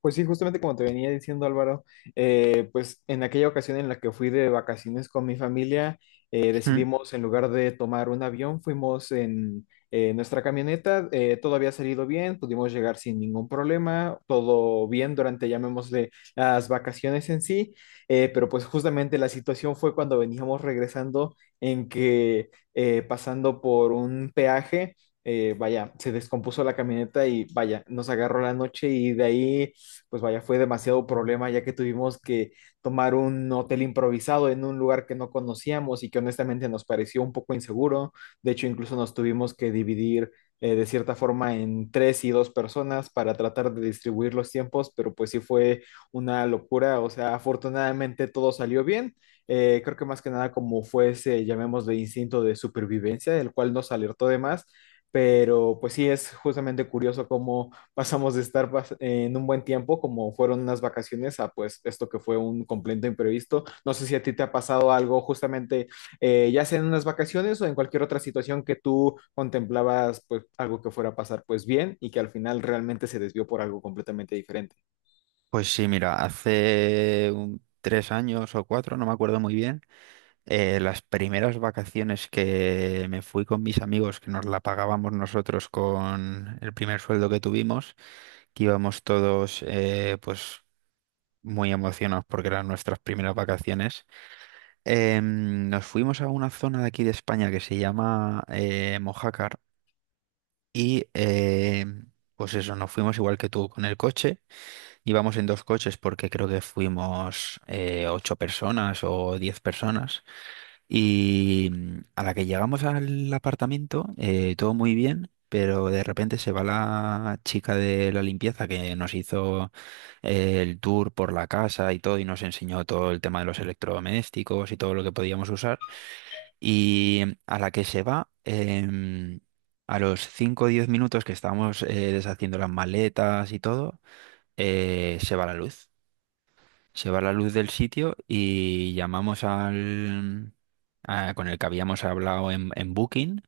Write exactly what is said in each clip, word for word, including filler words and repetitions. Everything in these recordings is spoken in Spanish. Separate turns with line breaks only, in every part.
Pues sí, justamente como te venía diciendo, Álvaro, eh, pues en aquella ocasión en la que fui de vacaciones con mi familia, eh,
Mm.
decidimos, en lugar de tomar un avión, fuimos en eh, nuestra camioneta. Eh, todo había salido bien, pudimos llegar sin ningún problema, todo bien durante, llamémosle, las vacaciones en sí. Eh, pero pues justamente la situación fue cuando veníamos regresando, en que eh, pasando por un peaje, eh, vaya, se descompuso la camioneta y, vaya, nos agarró la noche, y de ahí pues, vaya, fue demasiado problema, ya que tuvimos que tomar un hotel improvisado en un lugar que no conocíamos y que honestamente nos pareció un poco inseguro. De hecho, incluso nos tuvimos que dividir, eh, de cierta forma, en tres y dos personas para tratar de distribuir los tiempos, pero pues sí fue una locura. O sea, afortunadamente todo salió bien. Eh, creo que más que nada como fue ese, llamemos, de instinto de supervivencia, el cual nos alertó de más. Pero pues sí, es justamente curioso cómo pasamos de estar pas- en un buen tiempo, como fueron unas vacaciones, a pues esto que fue un completo imprevisto. No sé si a ti te ha pasado algo justamente, eh, ya sea en unas vacaciones o en cualquier otra situación que tú contemplabas, pues algo que fuera a pasar pues bien, y que al final realmente se desvió por algo completamente diferente.
Pues sí, mira, hace un- tres años o cuatro, no me acuerdo muy bien. Eh, las primeras vacaciones que me fui con mis amigos, que nos la pagábamos nosotros con el primer sueldo que tuvimos, que íbamos todos, eh, pues muy emocionados porque eran nuestras primeras vacaciones. Em, nos fuimos a una zona de aquí de España que se llama, eh, Mojácar, y em, pues eso, nos fuimos igual que tú con el coche. Íbamos en dos coches porque creo que fuimos, eh, ocho personas o diez personas. Y mm, a la que llegamos al apartamento, eh, todo muy bien, pero de repente se va la chica de la limpieza que nos hizo, eh, el tour por la casa y todo, y nos enseñó todo el tema de los electrodomésticos y todo lo que podíamos usar. Y mm, a la que se va... em, a los cinco o diez minutos que estábamos, eh, deshaciendo las maletas y todo, eh, se va la luz. Se va la luz del sitio y llamamos al... a- con el que habíamos hablado en, en Booking,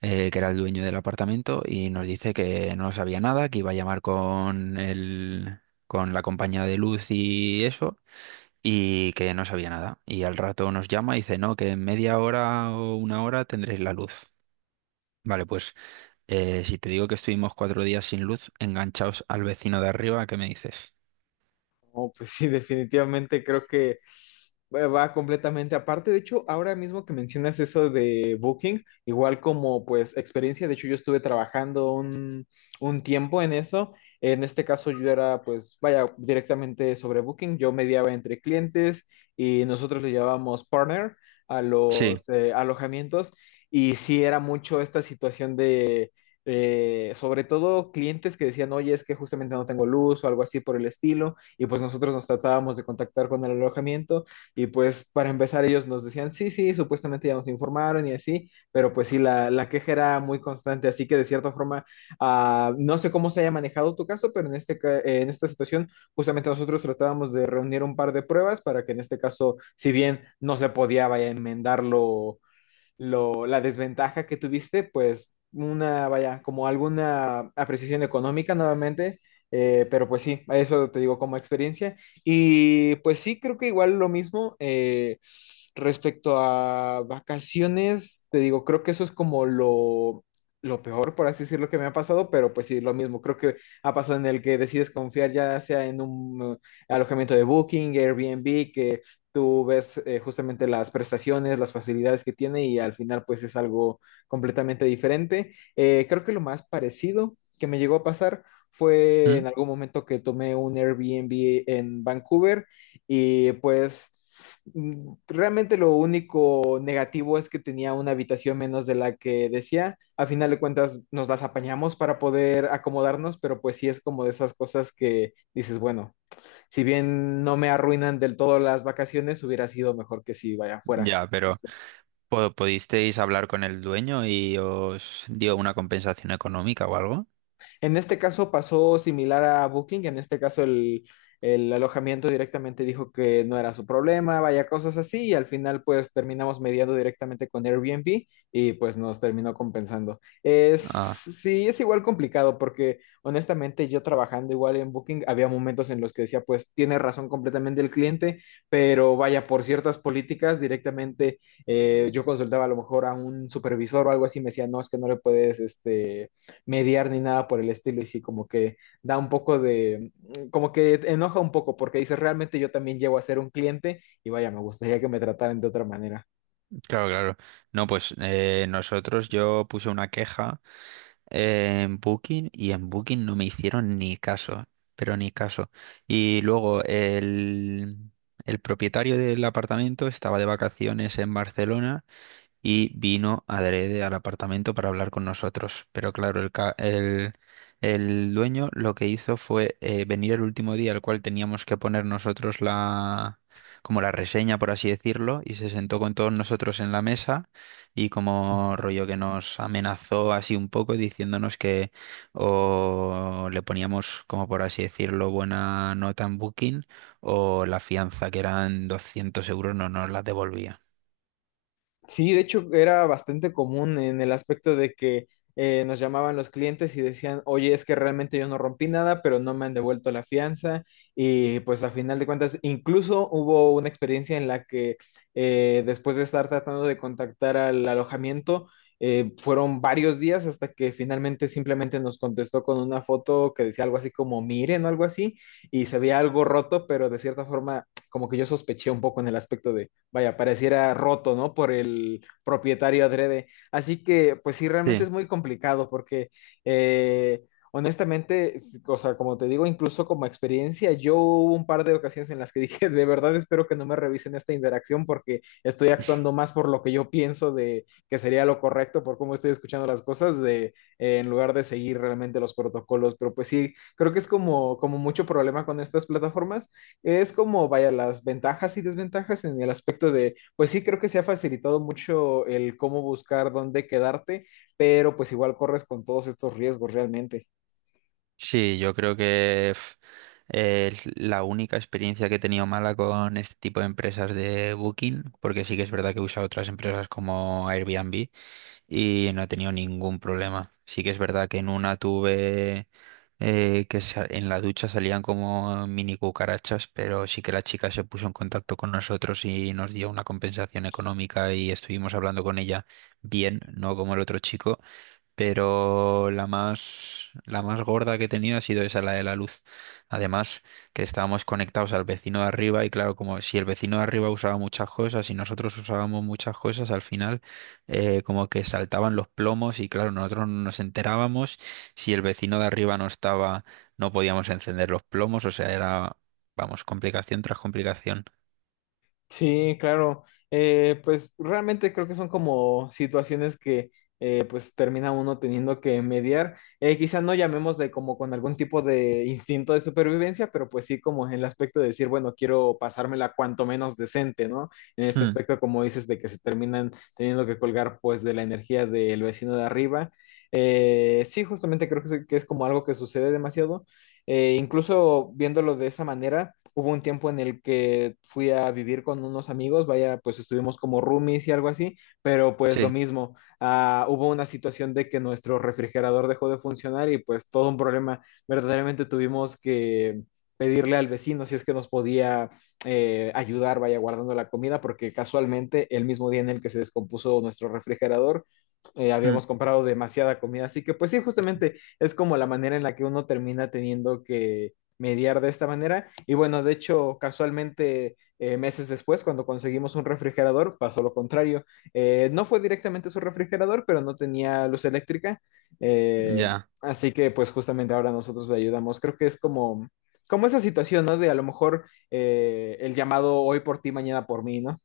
eh, que era el dueño del apartamento, y nos dice que no sabía nada, que iba a llamar con el, con la compañía de luz y eso, y que no sabía nada. Y al rato nos llama y dice, no, que en media hora o una hora tendréis la luz. Vale, pues, eh, si te digo que estuvimos cuatro días sin luz, enganchaos al vecino de arriba, ¿qué me dices?
No, pues sí, definitivamente creo que va va completamente aparte. De hecho, ahora mismo que mencionas eso de Booking, igual como pues experiencia, de hecho yo estuve trabajando un, un tiempo en eso. En este caso yo era, pues, vaya, directamente sobre Booking. Yo mediaba entre clientes, y nosotros le llamábamos partner a
Sí.
los eh, alojamientos. Y sí era mucho esta situación de… eh, sobre todo clientes que decían, oye, es que justamente no tengo luz o algo así por el estilo, y pues nosotros nos tratábamos de contactar con el alojamiento, y pues para empezar ellos nos decían, sí, sí, supuestamente ya nos informaron y así, pero pues sí, la, la queja era muy constante, así que de cierta forma, ah, no sé cómo se haya manejado tu caso, pero en, este, ca- eh, en esta situación justamente nosotros tratábamos de reunir un par de pruebas para que, en este caso, si bien no se podía, vaya, enmendarlo, lo, la desventaja que tuviste, pues una, vaya, como alguna apreciación económica nuevamente. Eh, pero pues sí, eso te digo como experiencia. Y pues sí, creo que igual lo mismo, eh, respecto a vacaciones, te digo, creo que eso es como lo… lo peor, por así decirlo, que me ha pasado. Pero pues sí, lo mismo. Creo que ha pasado en el que decides confiar ya sea en un eh, alojamiento de Booking, Airbnb, que tú ves eh, justamente las prestaciones, las facilidades que tiene, y al final pues es algo completamente diferente. Eh, creo que lo más parecido que me llegó a pasar fue
¿Mm?
en algún momento que tomé un Airbnb en Vancouver, y pues mm, realmente lo único negativo es que tenía una habitación menos de la que decía. A final de cuentas nos las apañamos para poder acomodarnos, pero pues sí es como de esas cosas que dices, bueno, si bien no me arruinan del todo las vacaciones, hubiera sido mejor que si vaya afuera.
Ya, pero... Po- ¿pudisteis hablar con el dueño y os dio una compensación económica o algo?
En este caso pasó similar a Booking. En este caso el, el alojamiento directamente dijo que no era su problema, vaya, cosas así, y al final pues terminamos mediando directamente con Airbnb y pues nos terminó compensando. Es,
Ah,
sí, es igual complicado, porque honestamente yo, trabajando igual en Booking, había momentos en los que decía, pues tiene razón completamente el cliente, pero vaya, por ciertas políticas directamente, eh, yo consultaba a lo mejor a un supervisor o algo así, me decía, no, es que no le puedes, este, mediar ni nada por el estilo, y sí, como que da un poco de, mm, como que enoja un poco, porque dices, realmente yo también llego a ser un cliente y, vaya, me gustaría que me trataran de otra manera.
claro, claro. No, pues, eh, nosotros yo puse una queja en Booking y en Booking no me hicieron ni caso, pero ni caso. Y luego el, el propietario del apartamento estaba de vacaciones en Barcelona y vino adrede al apartamento para hablar con nosotros. Pero claro, el, ca- el, el dueño lo que hizo fue, eh, venir el último día al cual teníamos que poner nosotros la, como la reseña, por así decirlo, y se sentó con todos nosotros en la mesa, y como rollo que nos amenazó así un poco, diciéndonos que o le poníamos, como por así decirlo, buena nota en Booking, o la fianza, que eran doscientos euros, no nos la devolvía.
Sí, de hecho era bastante común en el aspecto de que eh, nos llamaban los clientes y decían, oye, es que realmente yo no rompí nada, pero no me han devuelto la fianza. Y pues a final de cuentas, incluso hubo una experiencia en la que eh, después de estar tratando de contactar al alojamiento, eh, fueron varios días hasta que finalmente simplemente nos contestó con una foto que decía algo así como miren o algo así, y se veía algo roto, pero de cierta forma como que yo sospeché un poco en el aspecto, vaya, pareciera roto, ¿no? Por el propietario, adrede. Así que pues sí, realmente es
Sí.
muy complicado, porque eh, honestamente, o sea, como te digo, incluso como experiencia, yo hubo un par de ocasiones en las que dije, de verdad espero que no me revisen esta interacción, porque estoy actuando más por lo que yo pienso de que sería lo correcto, por cómo estoy escuchando las cosas, de, eh, en lugar de seguir realmente los protocolos. Pero pues sí, creo que es como, como mucho problema con estas plataformas, es como, vaya, las ventajas y desventajas en el aspecto de, pues sí, creo que se ha facilitado mucho el cómo buscar dónde quedarte, pero pues igual corres con todos estos riesgos realmente.
Sí, yo creo que pf, es la única experiencia que he tenido mala con este tipo de empresas de Booking, porque sí que es verdad que he usado otras empresas como Airbnb y no he tenido ningún problema. Sí que es verdad que en una tuve, eh, que sa- en la ducha salían como mini cucarachas, pero sí que la chica se puso en contacto con nosotros y nos dio una compensación económica y estuvimos hablando con ella bien, no como el otro chico. Pero la más, la más gorda que he tenido ha sido esa, la de la luz. Además, que estábamos conectados al vecino de arriba, y claro, como si el vecino de arriba usaba muchas cosas y nosotros usábamos muchas cosas, al final, eh, como que saltaban los plomos, y claro, nosotros no nos enterábamos. Si el vecino de arriba no estaba, no podíamos encender los plomos, o sea, era, vamos, complicación tras complicación.
Sí, claro. Eh, pues realmente creo que son como situaciones que, eh, pues termina uno teniendo que mediar. Eh, quizá no, llamémosle como con algún tipo de instinto de supervivencia, pero pues sí, como en el aspecto de decir, bueno, quiero pasármela cuanto menos decente, ¿no? En este
Hmm.
aspecto, como dices, de que se terminan teniendo que colgar pues de la energía del vecino de arriba. Eh, sí, justamente creo que es, que es como algo que sucede demasiado. Eh, incluso viéndolo de esa manera, hubo un tiempo en el que fui a vivir con unos amigos, vaya, pues estuvimos como roomies y algo así, pero pues lo
Sí.
mismo, ah, hubo una situación de que nuestro refrigerador dejó de funcionar y pues todo un problema. Verdaderamente tuvimos que pedirle al vecino si es que nos podía eh, ayudar, vaya, guardando la comida, porque casualmente el mismo día en el que se descompuso nuestro refrigerador, eh,
Hmm.
habíamos comprado demasiada comida. Así que pues sí, justamente es como la manera en la que uno termina teniendo que mediar de esta manera. Y bueno, de hecho, casualmente, eh, meses después, cuando conseguimos un refrigerador, pasó lo contrario. Eh, no fue directamente su refrigerador, pero no tenía luz eléctrica. Eh,
Ya.
así que pues justamente ahora nosotros le ayudamos. Creo que es como, como esa situación, ¿no? De a lo mejor eh, el llamado hoy por ti, mañana por mí, ¿no?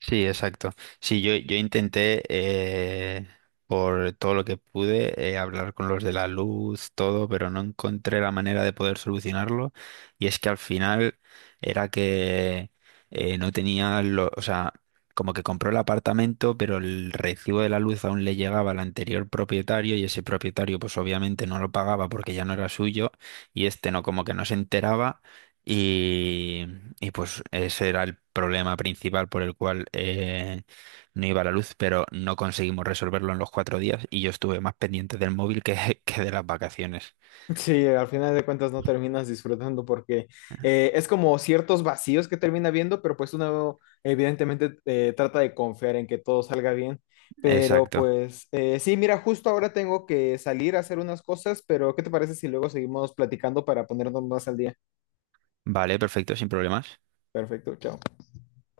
Sí, exacto. Sí, yo, yo intenté, eh, por todo lo que pude, eh, hablar con los de la luz, todo, pero no encontré la manera de poder solucionarlo. Y es que al final era que, eh, no tenía, lo, o sea, como que compró el apartamento, pero el recibo de la luz aún le llegaba al anterior propietario, y ese propietario pues obviamente no lo pagaba porque ya no era suyo, y este no, como que no se enteraba, y pues ese era el problema principal por el cual, eh, no iba la luz, pero no conseguimos resolverlo en los cuatro días, y yo estuve más pendiente del móvil que, que de las vacaciones.
Sí, al final de cuentas no terminas disfrutando porque eh, es como ciertos vacíos que termina viendo, pero pues uno evidentemente eh, trata de confiar en que todo salga bien. Pero
Exacto.
pues eh, sí, mira, justo ahora tengo que salir a hacer unas cosas, pero ¿qué te parece si luego seguimos platicando para ponernos más al día?
Vale, perfecto, sin problemas.
Perfecto, chao.